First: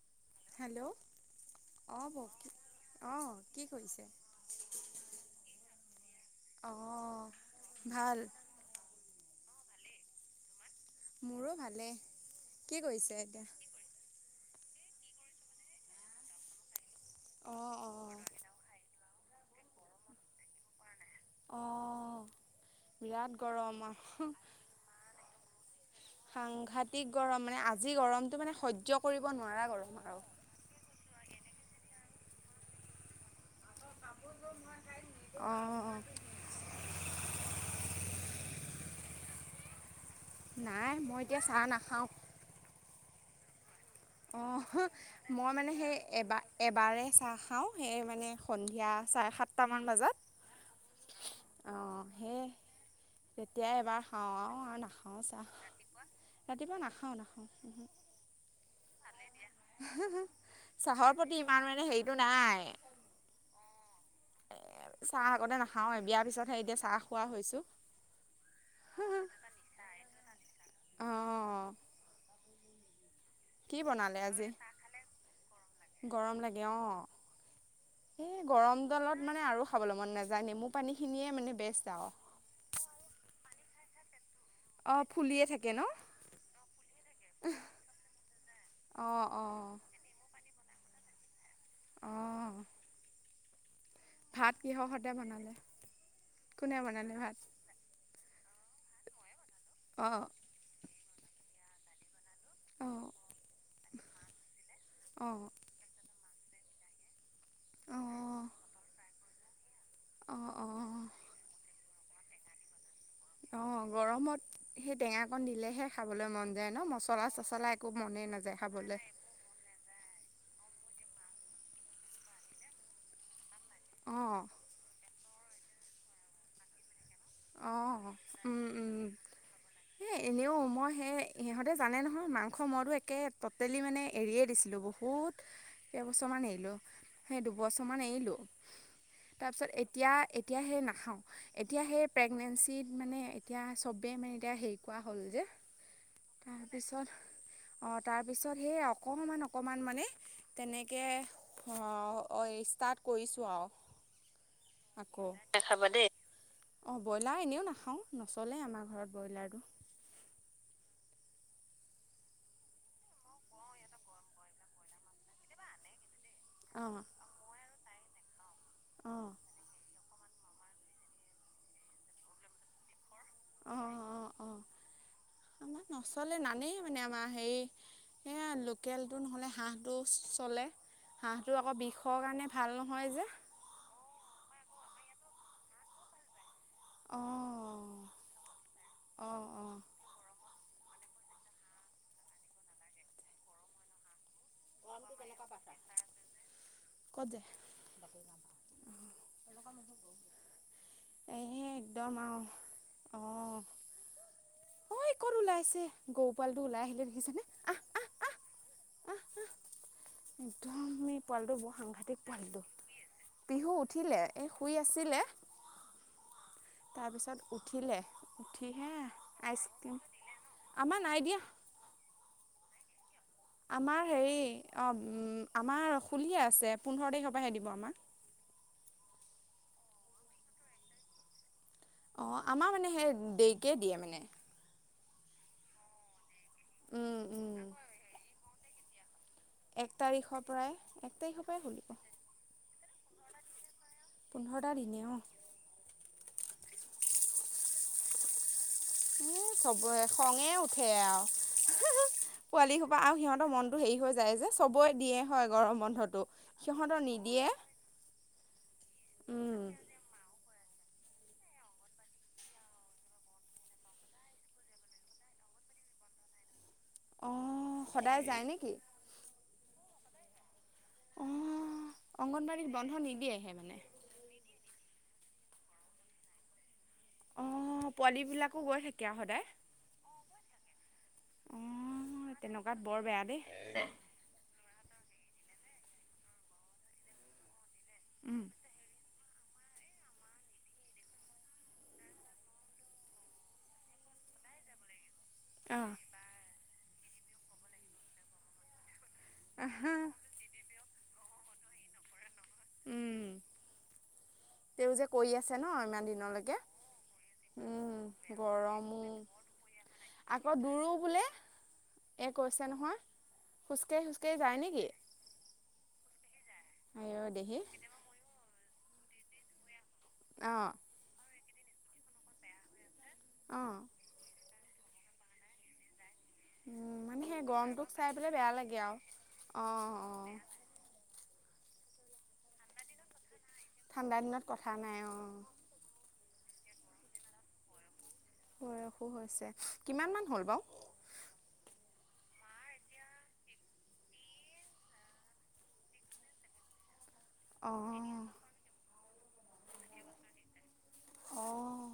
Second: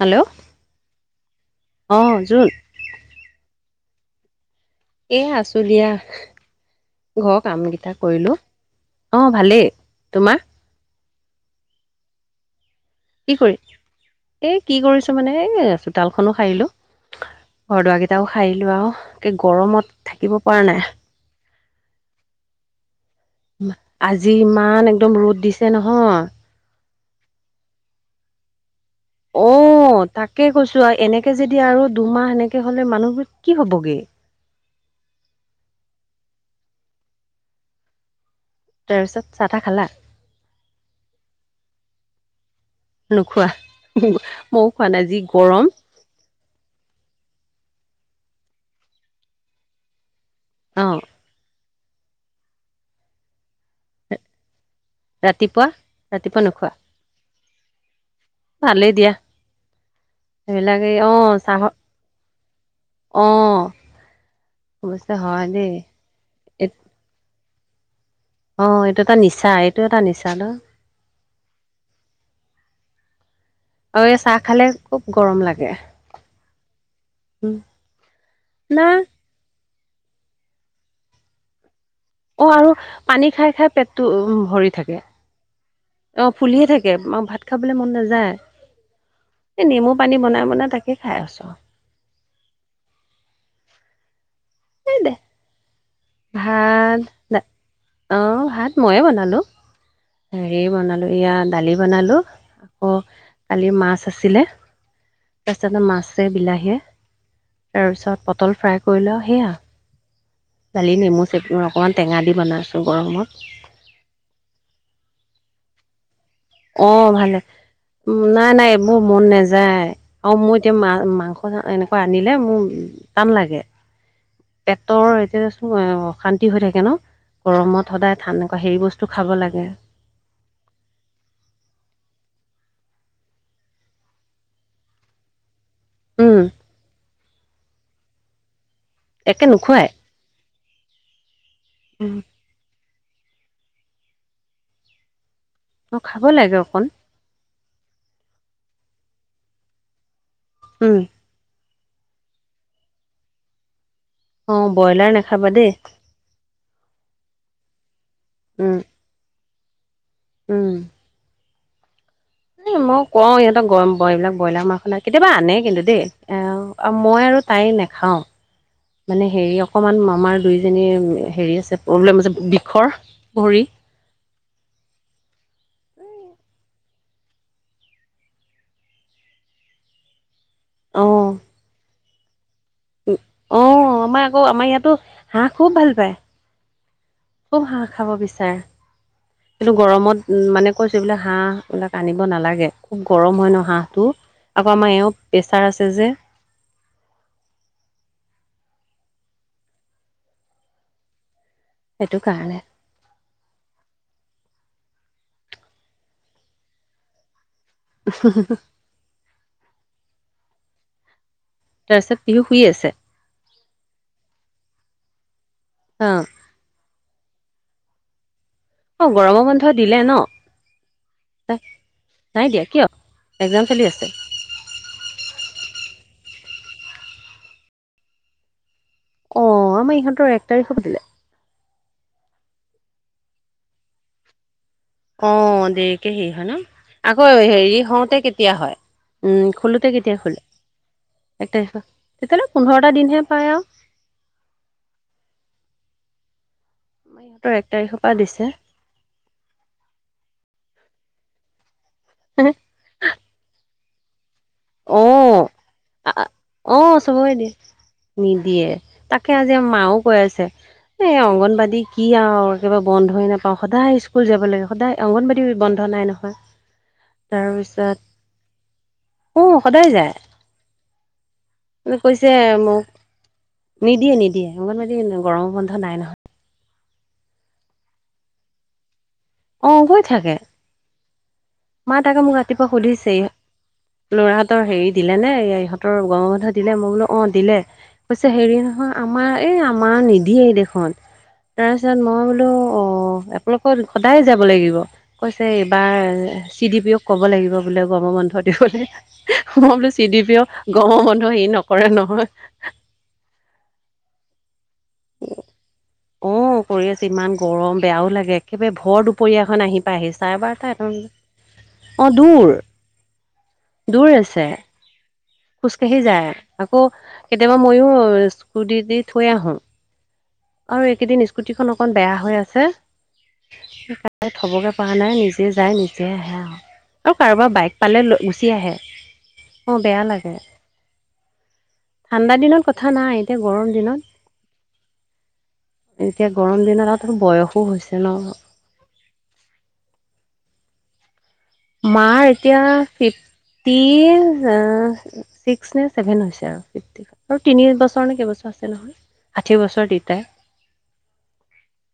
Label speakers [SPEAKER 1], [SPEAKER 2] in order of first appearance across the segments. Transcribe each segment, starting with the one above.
[SPEAKER 1] Hello
[SPEAKER 2] hello অ বক অ কি কৰিছে।
[SPEAKER 1] এ আছো দিয়া
[SPEAKER 2] অঁ
[SPEAKER 1] ঘৰ কাম কেইটা
[SPEAKER 2] ভাল
[SPEAKER 1] কৰিলো অ, ভালেই তোমাৰ।
[SPEAKER 2] মোৰো ভালেই কি কৰিছে এতিয়া।
[SPEAKER 1] এ কি কৰিছো মানে এ চোতালখনো সাৰিলো
[SPEAKER 2] অঁ
[SPEAKER 1] ঘৰ দুৱ
[SPEAKER 2] অঁ
[SPEAKER 1] কেইটাও সাৰিলো আৰু এ গৰমত থাকিব পৰা নাই।
[SPEAKER 2] অঁ বিৰাট গৰম আৰু
[SPEAKER 1] আজি ইমান একদম ৰ'দ দিছে। তেছে নহয়।
[SPEAKER 2] আকি গৰম মানে আজি গৰমটো মানে সহ্য কৰিব
[SPEAKER 1] অ
[SPEAKER 2] নোৱাৰা গৰম আৰু
[SPEAKER 1] তাকে কৈছো আৰু এনেকে যদি আৰু দুমাহ এনেকে হলে মানুহবোৰ। কি হ'বগে।
[SPEAKER 2] অঁ
[SPEAKER 1] তাৰপিছত চাহ তাহ খালা।
[SPEAKER 2] নাই মই এতিয়া চাহ নাখাওঁ।
[SPEAKER 1] নুখোৱা?
[SPEAKER 2] অ মই মানে সেই এবাৰ- এবাৰে চাহ খাও। সেই মানে সন্ধিয়া চাৰে সাতটা মান বজাত।
[SPEAKER 1] অঁ।
[SPEAKER 2] তেতিয়াাই এবাৰ খাওঁ আৰু আৰু নাখাও চাহ।
[SPEAKER 1] ৰাতিপুৱা নোখোৱা
[SPEAKER 2] ৰাতিপুৱা নাখাওঁ নাখাওঁ।
[SPEAKER 1] ভালেই দিয়া। এইবিলাকে অ
[SPEAKER 2] চাহৰ প্ৰতি ইমান
[SPEAKER 1] চাহৰ
[SPEAKER 2] মানে হেৰিটো নাই এ
[SPEAKER 1] অ অৱশ্যে
[SPEAKER 2] চাহ
[SPEAKER 1] হয়
[SPEAKER 2] আগতে
[SPEAKER 1] দেই
[SPEAKER 2] নাখাওঁ। এ বিয়াৰ পিছতহে
[SPEAKER 1] এ
[SPEAKER 2] এতিয়া চাহ খোৱা হৈছোঁ।
[SPEAKER 1] অ' এইটো এটা নিচা, এইটো এটা নিচা ন।
[SPEAKER 2] অ', কি
[SPEAKER 1] আৰু
[SPEAKER 2] বনালে
[SPEAKER 1] এই চাহ
[SPEAKER 2] আজি?
[SPEAKER 1] খালে খুব গৰম লাগে
[SPEAKER 2] গৰম লাগে অ'।
[SPEAKER 1] উম।
[SPEAKER 2] এই গৰম
[SPEAKER 1] না
[SPEAKER 2] দালত মানে আৰু খাবলৈ মন নাযায়, নেমু পানী খিনিয়ে মানে বেচট আৰু
[SPEAKER 1] অ' আৰু পানী খাই খাই পেটটো উম। ভৰি থাকে,
[SPEAKER 2] অ', ফুলিয়ে থাকে ন?
[SPEAKER 1] অ' ফুলিয়ে থাকে ভাত খাবলৈ মন নাযায়।
[SPEAKER 2] অ',
[SPEAKER 1] এই
[SPEAKER 2] অ',
[SPEAKER 1] নেমু পানী বনাই বনাই তাকে খাই আছোঁ।
[SPEAKER 2] অহ' ভাত কিহৰ
[SPEAKER 1] এই দে
[SPEAKER 2] সৈতে বনালে। কোনে
[SPEAKER 1] ভাত
[SPEAKER 2] বনালে ভাত?
[SPEAKER 1] অ' ভাত মইয়ে বনালোঁ,
[SPEAKER 2] অ'।
[SPEAKER 1] হেৰি বনালোঁ। এয়াৰ দালি বনালোঁ। অ' কালি মাছ আছিলে,
[SPEAKER 2] অ',
[SPEAKER 1] তাৰপিছতে মাছ মাছে, বিলাহীয়ে।
[SPEAKER 2] অ',
[SPEAKER 1] তাৰপিছত, পটল ফ্ৰাই কৰিলোঁ সেয়া।
[SPEAKER 2] অ',
[SPEAKER 1] দালি
[SPEAKER 2] অ',
[SPEAKER 1] নেমু চেপি অকনমান টেঙা দি বনাইছোঁ।
[SPEAKER 2] অ' গৰমত সেই টেঙাকন দিলেহে খাব
[SPEAKER 1] অ' ভালে উম
[SPEAKER 2] মনেই
[SPEAKER 1] নাই
[SPEAKER 2] নাযায়
[SPEAKER 1] নাই এইবোৰ
[SPEAKER 2] খাবলৈ।
[SPEAKER 1] মন নাযায় আৰু মই এতিয়া মাছ মাংস চাং এনেকা আনিলে মোৰ টান লাগে
[SPEAKER 2] অ'।
[SPEAKER 1] পেটৰ এতিয়া টো অশান্তি হৈ থাকে ন গৰমত
[SPEAKER 2] অঁ
[SPEAKER 1] সদায় ঠান এনেকুৱা
[SPEAKER 2] উম
[SPEAKER 1] হে বস্তু
[SPEAKER 2] উম
[SPEAKER 1] খাব লাগে।
[SPEAKER 2] এই এনেও মই সেই সিহঁতে জানে নহয়, মাংস মইতো একে ট'টেলি মানে এৰিয়ে দিছিলোঁ বহুত। বহুত
[SPEAKER 1] উম
[SPEAKER 2] কেইবছৰমান এৰিলোঁ, সেই দুবছৰমান এৰিলোঁ।
[SPEAKER 1] একে
[SPEAKER 2] তাৰপাছত
[SPEAKER 1] নোখোৱাই
[SPEAKER 2] এতিয়া এতিয়া হেই নাখাওঁ। এতিয়া হেই
[SPEAKER 1] উম
[SPEAKER 2] প্ৰেগনেছি মানে এতিয়া চবেই মানে এতিয়া হেৰি কৰা হ'ল যে
[SPEAKER 1] অ' খাব লাগে অকণ।
[SPEAKER 2] অ' তাৰপিছত সেই অকমান অকমান মানে
[SPEAKER 1] উম
[SPEAKER 2] তেনেকে অ' অ' ষ্টাৰ্ট কৰিছোঁ আৰু
[SPEAKER 1] অ' ব্ৰইলাৰ নাখাবা দেই।
[SPEAKER 2] অ' ব্ৰইলাৰ এনেও নাখাওঁ, নচলেই
[SPEAKER 1] উম
[SPEAKER 2] আমাৰ ঘৰত ব্ৰইলাৰটো।
[SPEAKER 1] উম। এই মই কওঁ ইহঁতক গৰম এইবিলাক ব্ৰইলাৰ মাংখ না কেতিয়াবা আনে কিন্তু দেই।
[SPEAKER 2] অঁ
[SPEAKER 1] মই আৰু তাই নাখাওঁ। মানে
[SPEAKER 2] অঁ
[SPEAKER 1] হেৰি অকমান আমাৰ দুইজনী হেৰি আছে প্ৰব্লেম বিষৰ। ভৰি
[SPEAKER 2] অঁ অঁ অঁ আমাৰ নচলে নানেই মানে আমাৰ হেই এয়া লোকেল টো নহ'লে হাঁহটো চলে, হাঁহটো আকৌ বিষৰ কাৰণে ভাল নহয়
[SPEAKER 1] ও,
[SPEAKER 2] যে
[SPEAKER 1] অ' আমাৰ আকৌ আমাৰ ইয়াতো হাঁহ খুব ভাল পায়। খুব হাঁহ
[SPEAKER 2] অঁ
[SPEAKER 1] খাব বিচাৰে।
[SPEAKER 2] অঁ অঁ
[SPEAKER 1] কৈছোঁ এইবিলাক হাঁহ এইবিলাক আনিব নালাগে, খুব গৰম হয় নহয় হাঁহটো। আকৌ আমাৰ এওঁক প্ৰেছাৰ আছে যে
[SPEAKER 2] হেনেকুৱা মানুহ বৰ বেয়া। এহে
[SPEAKER 1] সেইটো
[SPEAKER 2] একদম আৰু
[SPEAKER 1] কাৰণে,
[SPEAKER 2] অ' অই ক'ত ওলাইছে গৌ পোৱালি টো ওলাই আহিলে দেখিছিনে।
[SPEAKER 1] [unintelligible]
[SPEAKER 2] একদমেই পোৱালিটো বৰ
[SPEAKER 1] তাৰপিছত
[SPEAKER 2] সাংঘাতিক
[SPEAKER 1] পিহু শুই
[SPEAKER 2] পোৱালিটো।
[SPEAKER 1] আছে
[SPEAKER 2] পিহু উঠিলে, এই শুই আছিলে।
[SPEAKER 1] অ'
[SPEAKER 2] তাৰপিছত উঠিলে। উঠি হে
[SPEAKER 1] অ', গৰমৰ বন্ধ দিলে
[SPEAKER 2] আইচক্ৰীম,
[SPEAKER 1] ন?
[SPEAKER 2] আমাৰ নাইদিয়া।
[SPEAKER 1] নাই দিয়া কিয়? এক্জাম চলি
[SPEAKER 2] আমাৰ
[SPEAKER 1] আছে,
[SPEAKER 2] হেৰি অ' উম, আমাৰ খুলিয়ে আছে, পোন্ধৰ তাৰিখৰ পৰাহে দিব আমাক
[SPEAKER 1] অ' আমাৰ ইহঁতৰ এক তাৰিখ পৰা দিলে।
[SPEAKER 2] অ' আমাৰ মানে সেই দেকে দিয়ে মানে।
[SPEAKER 1] অ দেৰিকে হেৰি হয় ন?
[SPEAKER 2] উম
[SPEAKER 1] আকৌ
[SPEAKER 2] উম
[SPEAKER 1] হেৰি হওঁতে কেতিয়া হয়? উম
[SPEAKER 2] এক
[SPEAKER 1] খলোতে কেতিয়া খোলে
[SPEAKER 2] তাৰিখৰ পৰাই তাৰিখৰ
[SPEAKER 1] এক
[SPEAKER 2] পৰাই
[SPEAKER 1] তাৰিখত
[SPEAKER 2] খুলিব
[SPEAKER 1] তেতিয়াহলে পোন্ধৰটা দিনহে পায় আৰু।
[SPEAKER 2] পোন্ধৰ টা দিনে অ'
[SPEAKER 1] আমাৰ ইহঁতৰ এক তাৰিখৰ পৰা দিছে।
[SPEAKER 2] উম চবৰে খঙে উঠে আৰু পোৱালি সোপা আৰু সিহঁতৰ মনটো হেৰি হৈ যায় যে চবে দিয়ে
[SPEAKER 1] অ',
[SPEAKER 2] হয় গৰম বন্ধতটো
[SPEAKER 1] অ',
[SPEAKER 2] সিহতৰ
[SPEAKER 1] চবৰে দিয়ে
[SPEAKER 2] নিদিয়ে।
[SPEAKER 1] নিদিয়ে তাকে আজি মাও কৈ আছে।
[SPEAKER 2] হয়।
[SPEAKER 1] এই অংগনবাদী কি আৰু একেবাৰে বন্ধই নাপাওঁ সদায় স্কুল যাব লাগে সদায় অংগনবাদী বন্ধ নাই নহয়। হয় হয়।
[SPEAKER 2] অ সদায় যায় নেকি?
[SPEAKER 1] উ সদায় যায়।
[SPEAKER 2] অ
[SPEAKER 1] কৈছে
[SPEAKER 2] অংগনবাড়ীত
[SPEAKER 1] মোক
[SPEAKER 2] বন্ধ নিদিয়েহে মানে
[SPEAKER 1] নিদিয়ে- নিদিয়ে। ইমানদি গৰম বন্ধ নাই নহয়।
[SPEAKER 2] অ পোৱালী বিলাকো গৈ থাকে আৰু সদায়
[SPEAKER 1] অ গৈ থাকে
[SPEAKER 2] অ
[SPEAKER 1] আমা তাকে মোক ৰাতিপুৱা
[SPEAKER 2] তেনেকুৱাত বৰ
[SPEAKER 1] সুধিছে
[SPEAKER 2] বেয়া দেই
[SPEAKER 1] লৰাহতৰ হেৰি দিলে নে ইহঁতৰ গৰম বন্ধ দিলে মই বোলো অ দিলে কৈছে
[SPEAKER 2] উম
[SPEAKER 1] হেৰি নহয় আমাৰ এই আমাৰ নিদিয়েই দেখোন তাৰপিছত মই বোলো অ আপালোকৰ সদায় যাব লাগিব কৈছে এইবাৰ চি ডি পি অক কব লাগিব বোলে গৰম বন্ধ দিবলে মই বোলো
[SPEAKER 2] আহা
[SPEAKER 1] চিডি পিয় গৰম বন্ধ হেই নকৰে নহয়
[SPEAKER 2] উম তেওঁ যে কৰি আছে ন ইমান
[SPEAKER 1] অ
[SPEAKER 2] দিনলৈকে
[SPEAKER 1] কৰি আছে ইমান গৰম
[SPEAKER 2] উম
[SPEAKER 1] বেয়াও লাগে একেবাৰে ভৰ দুপৰীয়াখন আহি পাইহি চাৰে বা
[SPEAKER 2] দুৰো বোলে এ কৈছে নহয় খোজ কাঢ়ি খোজ কাঢ়ি যায় নেকি
[SPEAKER 1] খোজ কাঢ়ি যায় আকৌ
[SPEAKER 2] আইঅ
[SPEAKER 1] কেতিয়াবা
[SPEAKER 2] দেহি
[SPEAKER 1] মইও স্কুটি দি থৈ আহো
[SPEAKER 2] অঁ
[SPEAKER 1] আৰু এইকেইদিন স্কুটিখন অকন বেয়া হৈ আছে
[SPEAKER 2] অঁ
[SPEAKER 1] থবগে পোৱা নাই নিজে যায় নিজে আহে আও আৰু
[SPEAKER 2] মানে সেই
[SPEAKER 1] কাৰোবাৰ বাইক
[SPEAKER 2] গৰমটোক
[SPEAKER 1] পালে
[SPEAKER 2] চাই পেলাই বেয়া
[SPEAKER 1] গুচি আহে
[SPEAKER 2] লাগে আৰু
[SPEAKER 1] অ
[SPEAKER 2] অঁ
[SPEAKER 1] বেয়া
[SPEAKER 2] অঁ
[SPEAKER 1] লাগে ঠাণ্ডা দিনত কথা নাই এতিয়া গৰম
[SPEAKER 2] ঠাণ্ডা দিনত কথা নাই অ
[SPEAKER 1] এতিয়া গৰম দিনত তুমি বয়সো হৈছে ন
[SPEAKER 2] অ বয়সো হৈছে কিমান মান হ'ল বাও
[SPEAKER 1] মাৰ এতিয়া ফিফ টি আ চিক্স নে চেভেন হৈছে আৰু ফিফটি আৰু তিনি বছৰ নে
[SPEAKER 2] অঁ
[SPEAKER 1] কেইবছৰ আছে নহয় ষাঠি বছৰ তিতাই
[SPEAKER 2] অঁ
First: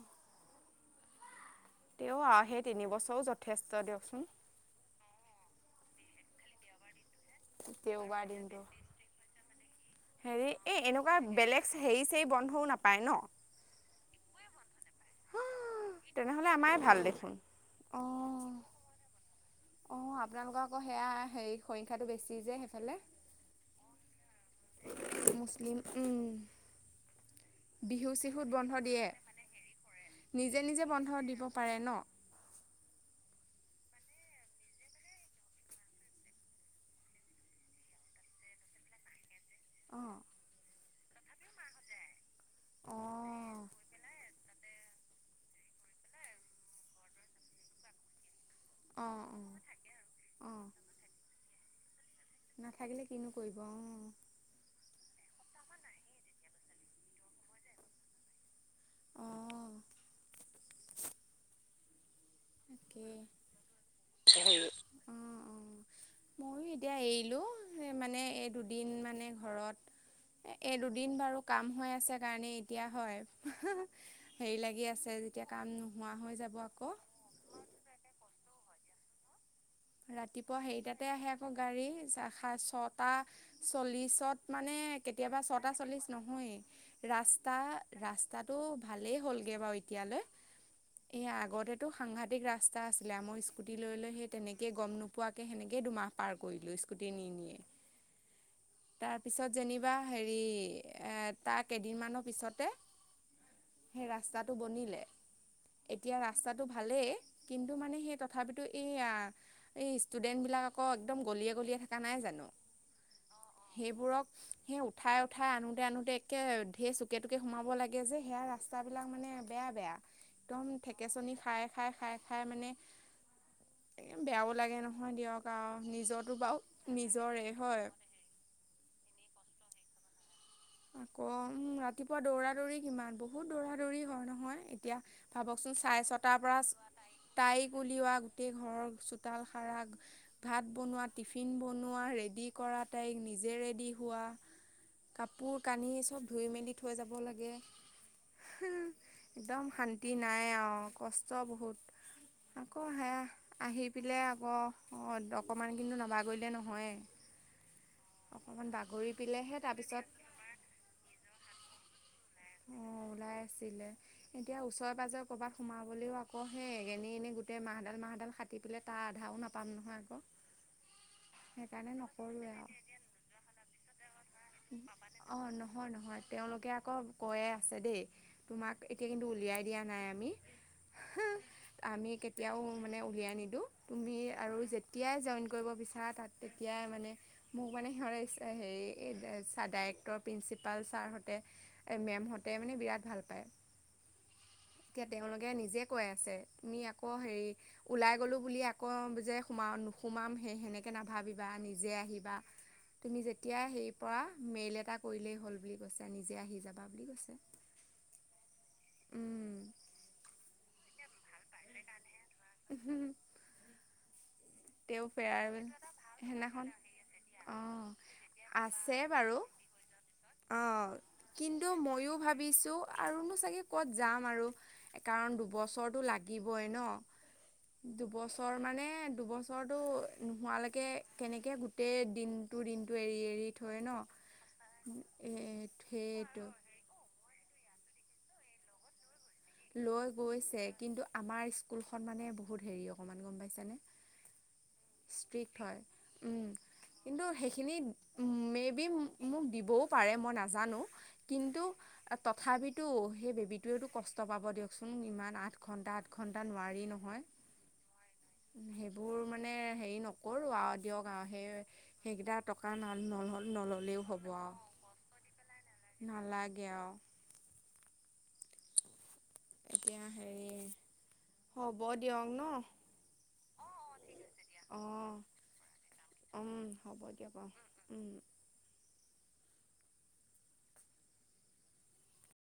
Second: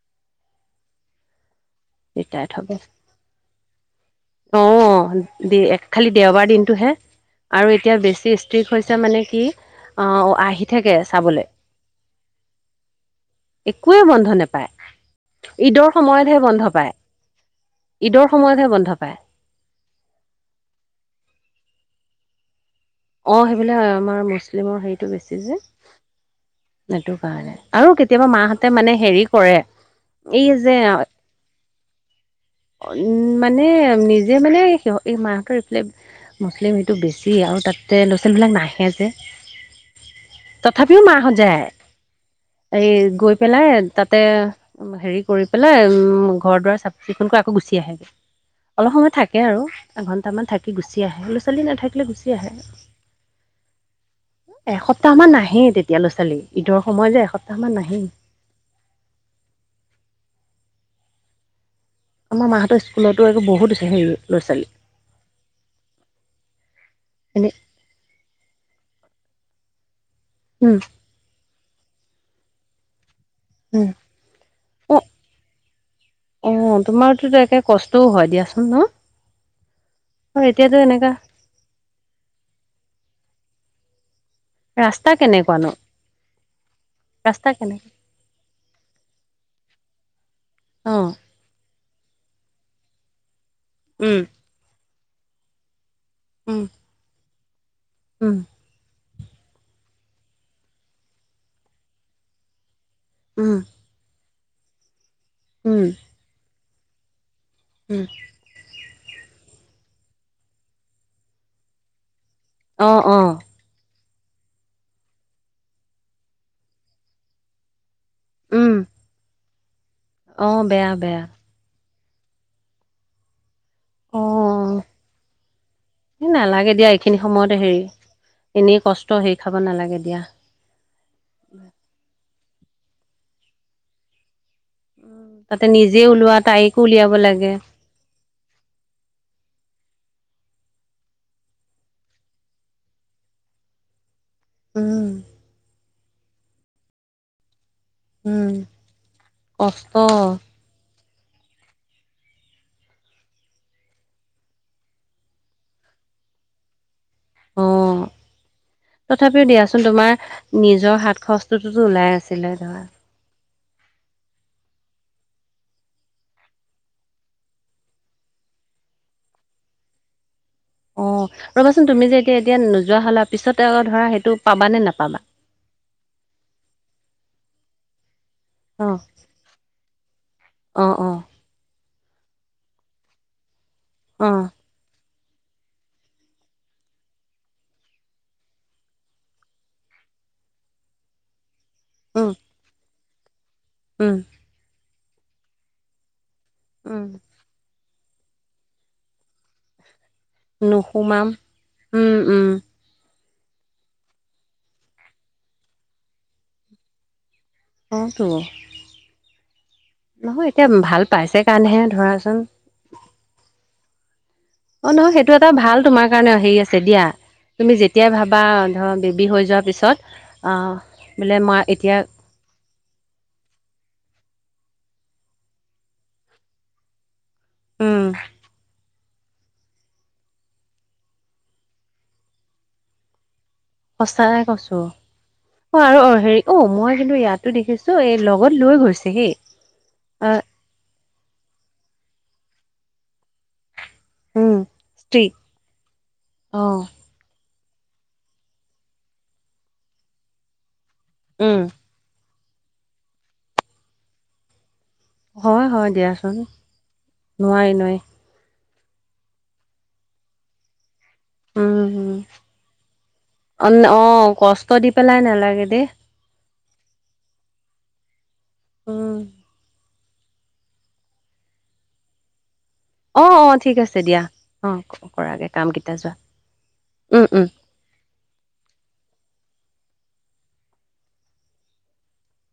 [SPEAKER 2] তেওঁ আও
[SPEAKER 1] ৰিটায়াৰ্ড
[SPEAKER 2] সেই
[SPEAKER 1] হ'ব।
[SPEAKER 2] তিনিবছৰও যথেষ্ট দিয়ক
[SPEAKER 1] অ দে খালি দেওবাৰ দিনটোহে আৰু এতিয়া
[SPEAKER 2] দেওবাৰ
[SPEAKER 1] বেছি
[SPEAKER 2] দিনটো
[SPEAKER 1] ষ্ট্ৰিক্ হৈছে মানে কি! অ
[SPEAKER 2] হেৰি
[SPEAKER 1] আহি
[SPEAKER 2] এই
[SPEAKER 1] থাকে
[SPEAKER 2] এনেকুৱা
[SPEAKER 1] চাবলৈ
[SPEAKER 2] বেলেগ হেৰি চৰি বন্ধও নাপায় ন!
[SPEAKER 1] পায়, ঈদৰ সময়তহে
[SPEAKER 2] তেনেহ'লে
[SPEAKER 1] বন্ধ
[SPEAKER 2] আমাৰে
[SPEAKER 1] পায়,
[SPEAKER 2] ভাল
[SPEAKER 1] ঈদৰ সময়তহে বন্ধ পায়
[SPEAKER 2] অ আপোনালোকৰ আকৌ সেয়া হে সংখ্যাটো বেছি যে সেইফালে।
[SPEAKER 1] অ সেইবিলাক আমাৰ মুছলিমৰ হেৰিটো বেছি যে।
[SPEAKER 2] মুছলিম
[SPEAKER 1] সেইটো কাৰণে আৰু
[SPEAKER 2] বিহু
[SPEAKER 1] কেতিয়াবা
[SPEAKER 2] চিহুত বন্ধ
[SPEAKER 1] মাহঁতে মানে
[SPEAKER 2] দিয়ে
[SPEAKER 1] হেৰি কৰে। এই
[SPEAKER 2] নিজে
[SPEAKER 1] যে
[SPEAKER 2] নিজে বন্ধ দিব পাৰে ন!
[SPEAKER 1] উম মানে নিজে মানে সিত এই মাহঁতৰ এইফালে মুছলিম সেইটো বেছি আও আৰু তাতে ল'ৰা ছোৱালবিলাক নাহে যে।
[SPEAKER 2] অঁ
[SPEAKER 1] তথাপিও মাহত যায়। এই গৈ
[SPEAKER 2] অঁ
[SPEAKER 1] পেলাই তাতে হেৰি কৰি পেলাই উম ঘৰ দুৱাৰ চাফ-চিকুণ ফোন কৰি আকৌ গুচি আহেগে অলপ সময়
[SPEAKER 2] অঁ অঁ
[SPEAKER 1] থাকে আৰু এঘন্ট মান
[SPEAKER 2] অঁ
[SPEAKER 1] থাকি গুচি আহে। চাল নাথাকিল গুছে
[SPEAKER 2] নাথাকিলে কিনো কৰিব অ,
[SPEAKER 1] সপ্তাহ মান নাহে তেতিয়া ল'ৰা ছোৱালী ঈদৰ সময় যে এসপ্তাহ মান নাহে।
[SPEAKER 2] অঁ
[SPEAKER 1] মোৰ মাহতৰ
[SPEAKER 2] তাকেই। অঁ
[SPEAKER 1] স্কুলতো একো বহুত হেৰি ল'ৰা ছোৱালী।
[SPEAKER 2] মইো এতিয়া এৰিলো
[SPEAKER 1] এনে
[SPEAKER 2] মানে এই দুদিন মানে ঘৰত
[SPEAKER 1] উম
[SPEAKER 2] এই দুদিন বাৰু কাম হৈ আছে কাৰণে। তেতিয়া হয়
[SPEAKER 1] উম
[SPEAKER 2] হেৰি লাগি
[SPEAKER 1] অ
[SPEAKER 2] আছে যেতিয়া কাম নোহোৱা হৈ যাব আকৌ।
[SPEAKER 1] তাকে কষ্টও হয় দিয়াচোন ন আৰু
[SPEAKER 2] ৰাতিপুৱা
[SPEAKER 1] এতিয়াতো
[SPEAKER 2] সেইৰিটাতে
[SPEAKER 1] এনেকা
[SPEAKER 2] আহে আকৌ গাড়ী ছটা চল্লিশত মানে
[SPEAKER 1] ৰাস্তা
[SPEAKER 2] কেতিয়াবা
[SPEAKER 1] কেনেকুৱানো
[SPEAKER 2] ছটা চল্লিশ নহয়ে ৰাস্তা - ৰাস্তাতটো ভালেই হ'ল কে বাৰু এতিয়ালৈ
[SPEAKER 1] অ
[SPEAKER 2] এয়া আগতে টো সাংঘাতি ৰাস্তা আছিলে আাৰ স্কুটি লৈ - লৈ
[SPEAKER 1] উম
[SPEAKER 2] সেই তেনেকে গম নোপোৱাকে সেনেকে দুমাহ পাৰ
[SPEAKER 1] উম
[SPEAKER 2] কৰিলো স্কুটি নি - নিয়ে।
[SPEAKER 1] উম
[SPEAKER 2] তাৰ পিছত যেনিবা হেৰি এ তাৰ কেইদিনমানৰ পিছতে।
[SPEAKER 1] উম
[SPEAKER 2] সেই ৰাস্তাটো বনিলে
[SPEAKER 1] উম
[SPEAKER 2] এতিয়া ৰাস্তাটো ভালেই কিন্তু মানে
[SPEAKER 1] উম
[SPEAKER 2] সেই তথাপিতো এই এই ষ্টুডেন্ট বিলাক আকৌ একদম গলিয়ে - গলিয়ে থকা নাই জানো।
[SPEAKER 1] অ', - অ',
[SPEAKER 2] এইবোৰক সেই উঠাই - উঠাই আনোতে আনোতে একে ঢেৰ চকে টোকে সোমাব লাগে। কে যে সেয়া
[SPEAKER 1] উম
[SPEAKER 2] ৰাস্তা বিলাক মানে বেয়া - বেয়া
[SPEAKER 1] অ
[SPEAKER 2] একদম
[SPEAKER 1] বেয়া বেয়া
[SPEAKER 2] থঠেকেচনি খাই। খাই - খাই - খাই মানে
[SPEAKER 1] অ
[SPEAKER 2] বেয়াও লাগে নহয় দিয়ক আৰু নিজো
[SPEAKER 1] এই নালাগে দিয়া
[SPEAKER 2] বাৰু
[SPEAKER 1] এইখিনি
[SPEAKER 2] নিজৰে
[SPEAKER 1] সময়তে হেৰি
[SPEAKER 2] হয়।
[SPEAKER 1] এনেই কষ্ট হেৰি খাব নালাগে দিয়া।
[SPEAKER 2] আকৌ উম, ৰাতিপুৱা দৌৰা দৌৰি কিমান বহুত দৌৰা দৌৰি হয় নহয়। এতিয়া
[SPEAKER 1] তাতে
[SPEAKER 2] ভাবকচোন
[SPEAKER 1] নিজে
[SPEAKER 2] চাৰে
[SPEAKER 1] ওলোৱা
[SPEAKER 2] ছটাৰ পৰা
[SPEAKER 1] তাইকো উলিয়াব লাগে
[SPEAKER 2] তাই উলিওৱা গোটেই ঘৰৰ চোতাল সাৰা ভাত বনোৱা টিফিন বনোৱা ৰেডি কৰা তাইক নিজে ৰেডি হোৱা
[SPEAKER 1] উম,
[SPEAKER 2] কাপোৰ কানি চব ধুই মেলি থৈ যাব লাগে।
[SPEAKER 1] উম
[SPEAKER 2] একদম
[SPEAKER 1] কষ্ট
[SPEAKER 2] শান্তি নাই আৰু কষ্ট বহুত আকৌ সেয়া আহি পাই আকৌ অ, অকমান কিন্তু নাবাগৰিলে নহয়েই।
[SPEAKER 1] অ,
[SPEAKER 2] অকণমান বাগৰি
[SPEAKER 1] তথাপিও
[SPEAKER 2] পেলেহে
[SPEAKER 1] দিয়াচোন
[SPEAKER 2] তাৰপিছত
[SPEAKER 1] তোমাৰ নিজৰ হাত খচটোতো ওলাই আছিলে ধৰা।
[SPEAKER 2] ওলাই এতিয়া ওচৰে পৰে সোমাবও আকৌ এ এনেই গো মাহডাল - মাহডাল কাট পেলাই তাৰ আধাও নাপাম নহয় আকৌ
[SPEAKER 1] অ, ৰ'বাচোন
[SPEAKER 2] সেইকাৰণে
[SPEAKER 1] তুমি যে এতিয়া -
[SPEAKER 2] নকৰোঁৱে
[SPEAKER 1] এতিয়া
[SPEAKER 2] আৰু
[SPEAKER 1] নোযোৱা হ'লা পিছতকৌ ধৰা সেইটো পাবা নে নাপাবা।
[SPEAKER 2] হয় তেওলোকে আকৌ দেই তোমাক
[SPEAKER 1] অ',
[SPEAKER 2] এতিয়া কিন্তু উলিয়াই দিয়া নাই আমি
[SPEAKER 1] অ', অ',
[SPEAKER 2] আমি কেতিয়াও মানে উলিয়াই নিদিও তুমি
[SPEAKER 1] অ',
[SPEAKER 2] আৰু যেতিয়াই জইন কৰিব বিচাৰ তাত তেতিয়া মানে মোক মানে সিহ হেৰি ডাইৰেক্টৰ প্ৰিঞ্চিপাল ছাৰহতে মেমহতে মানে বিৰা ভাল প
[SPEAKER 1] হম
[SPEAKER 2] এতিয়া তেওলোকে নিজে কৈ আছে তুমি
[SPEAKER 1] উম,
[SPEAKER 2] আকৌ হেৰি ওলাই গ'লো বুলি আকৌ যে সোমাও। সোমাম হে সেনেকে
[SPEAKER 1] নোসোমাম
[SPEAKER 2] নাভাবিবা নিজে
[SPEAKER 1] উম,
[SPEAKER 2] আহিবা
[SPEAKER 1] উম,
[SPEAKER 2] তুমি যে এতিয়া সেই পৰা মেইল এটা কৰিলেই হ'ল বুলি কৈছে নিজে আহি যাবা বুলি কৈছে।
[SPEAKER 1] অটো
[SPEAKER 2] উম,
[SPEAKER 1] নহয় এতিয়া ভাল পাইছে কাৰণেহে ধৰা
[SPEAKER 2] হম।
[SPEAKER 1] অ' নহয় সেইটো এটা ভাল তোমাৰ কাৰণে হেৰি
[SPEAKER 2] সেইদিনাখন
[SPEAKER 1] আছে দিয়া। তুমি
[SPEAKER 2] অ'
[SPEAKER 1] যেতিয়াই ভাবা ধৰা
[SPEAKER 2] আছে
[SPEAKER 1] বেবী
[SPEAKER 2] বাৰু
[SPEAKER 1] হৈ যোৱাৰ পিছত বোলে মই এতিয়া
[SPEAKER 2] ভাবিছো আৰু নো চাগে ক'ত যাম আৰু কাৰণ দুবছৰটো লাগিবই ন।
[SPEAKER 1] উম,
[SPEAKER 2] দুবছৰ মানে দুবছৰ ওচৰটো নোহোৱালৈকে কেনেকৈ গোটেই দিনটোৰ দিনটো এৰি এৰি থয় ন
[SPEAKER 1] সস্তাই কৈছো,
[SPEAKER 2] এ
[SPEAKER 1] অ' আৰু অ হেৰি
[SPEAKER 2] সেইটো
[SPEAKER 1] অ মই কিন্তু ইয়াত টো দেখিছো এই লগত লৈ গৈছে হেই। অ',
[SPEAKER 2] [inaudible]
[SPEAKER 1] হম।
[SPEAKER 2] ্ৰ উম কিন্তু সেই মে বি মোক দিবও পাৰে মই নাজানো
[SPEAKER 1] উম।
[SPEAKER 2] কিন্ত। তথাপিতো সেই বেবীটোৱেতো কষ্ট পাব দিয়ক। চোন ইমান আঠ
[SPEAKER 1] হয়, হয়
[SPEAKER 2] ঘণ্টা আঠ
[SPEAKER 1] দিয়াচোন
[SPEAKER 2] ঘণ্টা নোৱাৰি নহয়।
[SPEAKER 1] নোৱাৰি নোৱাৰি।
[SPEAKER 2] সেইবোৰ মানে হেৰি নকৰো আৰু। দিয়ক আৰু সেই
[SPEAKER 1] উম, উম।
[SPEAKER 2] সেইকেইটা টকা
[SPEAKER 1] অন
[SPEAKER 2] নল'লেও হ'ব
[SPEAKER 1] অ' কষ্ট দি পেলাই
[SPEAKER 2] আৰু।
[SPEAKER 1] নালাগে দেই।
[SPEAKER 2] নালাগে আৰু।
[SPEAKER 1] উম।
[SPEAKER 2] এতিয়া হেৰি হ'ব দিয়ক ন।
[SPEAKER 1] অ' অ' ঠিক আছে দিয়া অ'
[SPEAKER 2] অঁ
[SPEAKER 1] কৰাগে কাম কেইটা যোৱা।
[SPEAKER 2] উম হ'ব
[SPEAKER 1] উম,
[SPEAKER 2] দিয়ক
[SPEAKER 1] উম।
[SPEAKER 2] বাৰু, উম।